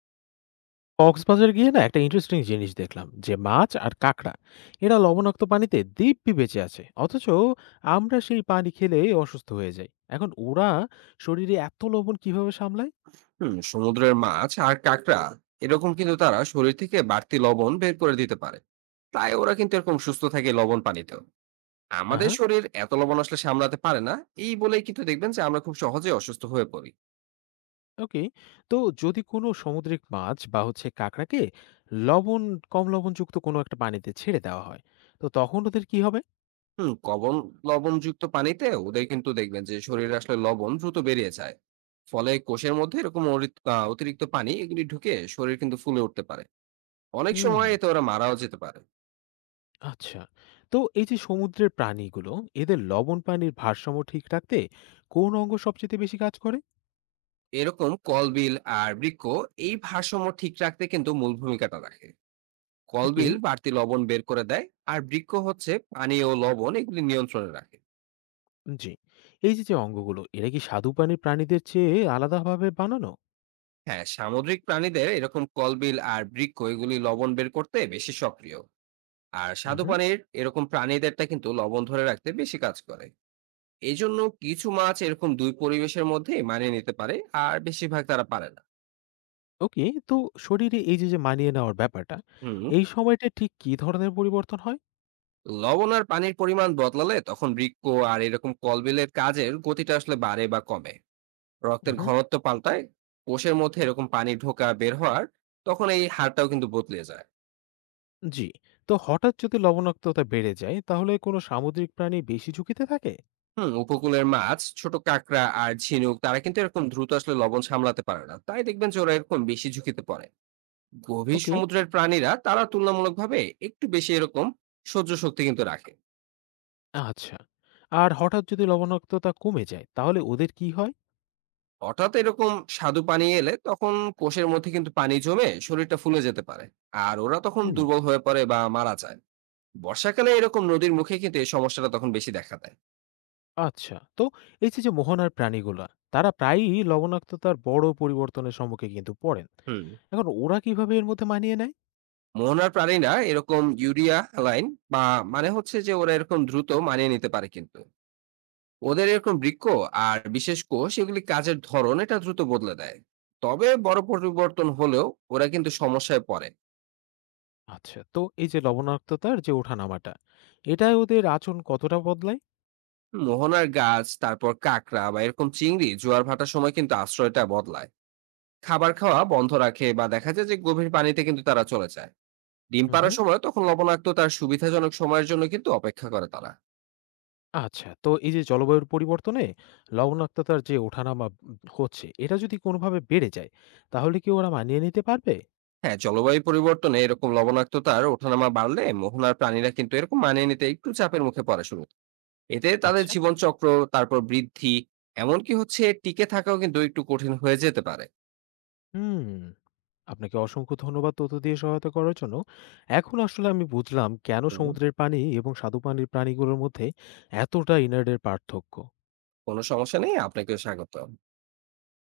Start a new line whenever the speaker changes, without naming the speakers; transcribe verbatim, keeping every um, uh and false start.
কক্সবাজার গিয়ে না একটা ইন্টারেস্টিং জিনিস দেখলাম, যে মাছ আর কাঁকড়া এরা লবণাক্ত পানিতে দিব্যি বেঁচে আছে, অথচ আমরা সেই পানি খেলে অসুস্থ হয়ে যাই। এখন ওরা শরীরে এত লবণ কিভাবে সামলায়?
হুম। সমুদ্রের মাছ আর কাঁকড়া এরকম কিন্তু তারা শরীর থেকে বাড়তি লবণ বের করে দিতে পারে, তাই ওরা কিন্তু এরকম সুস্থ থাকে লবণ পানিতেও। আমাদের
হ্যাঁ।
শরীর এত লবণ আসলে সামলাতে পারে না, এই বলেই কিন্তু দেখবেন যে আমরা খুব সহজে অসুস্থ হয়ে পড়ি।
ওকে। তো যদি কোনো সামুদ্রিক মাছ বা হচ্ছে কাঁকড়াকে লবণ কম লবণযুক্ত কোনো একটা পানিতে ছেড়ে দেওয়া হয়, তো তখন ওদের কি হবে?
হুম। লবণ লবণযুক্ত পানিতে ওদের কিন্তু দেখবেন যে শরীরে আসলে লবণ দ্রুত বেরিয়ে যায়। ফলে কোষের মধ্যে এরকম অরি- আহ, অতিরিক্ত পানি এগুলি ঢুকে শরীর কিন্তু ফুলে উঠতে পারে। অনেক
হুম।
সময় এতে ওরা মারাও যেতে পারে।
আচ্ছা। তো এই যে সমুদ্রের প্রাণীগুলো, এদের লবণ পানির ভারসাম্য ঠিক রাখতে কোন অঙ্গ সবচেয়ে বেশি কাজ করে?
এরকম কলবিল আর বৃক্ষ এই ভারসাম্য ঠিক রাখতে কিন্তু মূল ভূমিকাটা রাখে।
ওকে।
কলবিল বাড়তি লবণ বের করে দেয়, আর বৃক্ষ হচ্ছে পানি ও লবণ এগুলি নিয়ন্ত্রণে রাখে।
জি। এই যে, যে, অঙ্গগুলো এরা কি স্বাদুপানির প্রাণীদের চেয়ে আলাদাভাবে বানানো?
হ্যাঁ, সামুদ্রিক প্রাণীদের এরকম কলবিল আর বৃক্ষ এগুলি লবণ বের করতে বেশি সক্রিয়, আর স্বাদু
উহু।
পানির এরকম প্রাণীদেরটা কিন্তু লবণ ধরে রাখতে বেশি কাজ করে। এই জন্য কিছু মাছ এরকম দুই পরিবেশের মধ্যে মানিয়ে নিতে পারে, আর বেশিরভাগ তারা পারে না।
ওকে। তো শরীরে এই যে, যে, মানিয়ে নেওয়ার ব্যাপারটা,
হুম।
এই সময়টা ঠিক কী ধরনের পরিবর্তন হয়?
লবণ আর পানির পরিমাণ বদলালে তখন বৃক্ষ আর এরকম কলবিলের কাজের গতিটা আসলে বাড়ে বা কমে। রক্তের
উহু।
ঘনত্ব পাল্টায়। কোষের মধ্যে এরকম পানি ঢোকা বের হওয়ার তখন এই হারটাও কিন্তু বদলে যায়।
জি। তো হঠাৎ যদি লবণাক্ততা বেড়ে যায় তাহলে কোনো সামুদ্রিক প্রাণী বেশি ঝুঁকিতে থাকে?
হুম। উপকূলের মাছ, ছোট কাঁকড়া আর ঝিনুক তারা কিন্তু এরকম দ্রুত আসলে লবণ সামলাতে পারে না, তাই দেখবেন যে ওরা এরকম বেশি ঝুঁকিতে পড়ে। গভীর
ওকে।
সমুদ্রের প্রাণীরা তারা তুলনামূলকভাবে একটু বেশি এরকম সহ্য শক্তি কিন্তু রাখে।
আচ্ছা। আর হঠাৎ যদি লবণাক্ততা কমে যায় তাহলে ওদের কী হয়?
হঠাৎ এরকম স্বাদু পানি এলে তখন কোষের মধ্যে কিন্তু পানি জমে শরীরটা ফুলে যেতে পারে, আর ওরা তখন
হুম।
দুর্বল হয়ে পড়ে বা মারা যায়। বর্ষাকালে এরকম নদীর মুখে কিন্তু এই সমস্যাটা তখন বেশি দেখা দেয়।
আচ্ছা। তো এই যে, যে মোহনার প্রাণীগুলা, তারা প্রায়ই লবণাক্ততার বড় পরিবর্তনের সম্মুখে কিন্তু পড়েন।
হুম।
এখন ওরা কিভাবে এর মধ্যে মানিয়ে নেয়?
মন আর প্রাণীরা এরকম ইউরিয়া অ্যালাইন বা মানে হচ্ছে যে ওরা এরকম দ্রুত মানিয়ে নিতে পারে, কিন্তু ওদের এরকম বৃক্ক আর বিশেষ কোষ এগুলি কাজের ধরন এটা দ্রুত বদলে দেয়। তবে বড় পরিবর্তন হলেও ওরা কিন্তু সমস্যায় পড়ে।
আচ্ছা, তো এই যে লবণাক্ততার যে ওঠানামাটা, এটায় ওদের আচরণ কতটা বদলায়?
মোহনার গাছ, তারপর কাঁকড়া বা এরকম চিংড়ি জোয়ার ভাটার সময় কিন্তু আশ্রয়টা বদলায়। খাবার খাওয়া বন্ধ রাখে বা দেখা যায় যে গভীর পানিতে কিন্তু তারা চলে যায়। ডিম
হুম,
পাড়ার
হুম।
সময় তখন লবণাক্ততার সুবিধাজনক সময়ের জন্য কিন্তু অপেক্ষা করে তারা।
আচ্ছা, তো এই যে জলবায়ুর পরিবর্তনে লবণাক্ততার যে ওঠানামা উম হচ্ছে, এটা যদি কোনোভাবে বেড়ে যায়, তাহলে কি ওরা মানিয়ে নিতে পারবে?
হ্যাঁ, জলবায়ু পরিবর্তনে এরকম লবণাক্ততার ওঠানামা বাড়লে মোহনার প্রাণীরা কিন্তু এরকম মানিয়ে নিতে একটু চাপের মুখে পড়ে শুরু। এতে তাদের
আচ্ছা।
জীবনচক্র, তারপর বৃদ্ধি, এমনকি হচ্ছে টিকে থাকাও কিন্তু একটু কঠিন হয়ে যেতে পারে।
হুম। আপনাকে অসংখ্য ধন্যবাদ তথ্য দিয়ে সহায়তা করার জন্য। এখন আসলে আমি বুঝলাম কেন
হুম।
সমুদ্রের পানি এবং স্বাদু পানির প্রাণীগুলোর মধ্যে এতটা ইনারডের পার্থক্য।
কোনো সমস্যা নেই, আপনাকেও স্বাগত।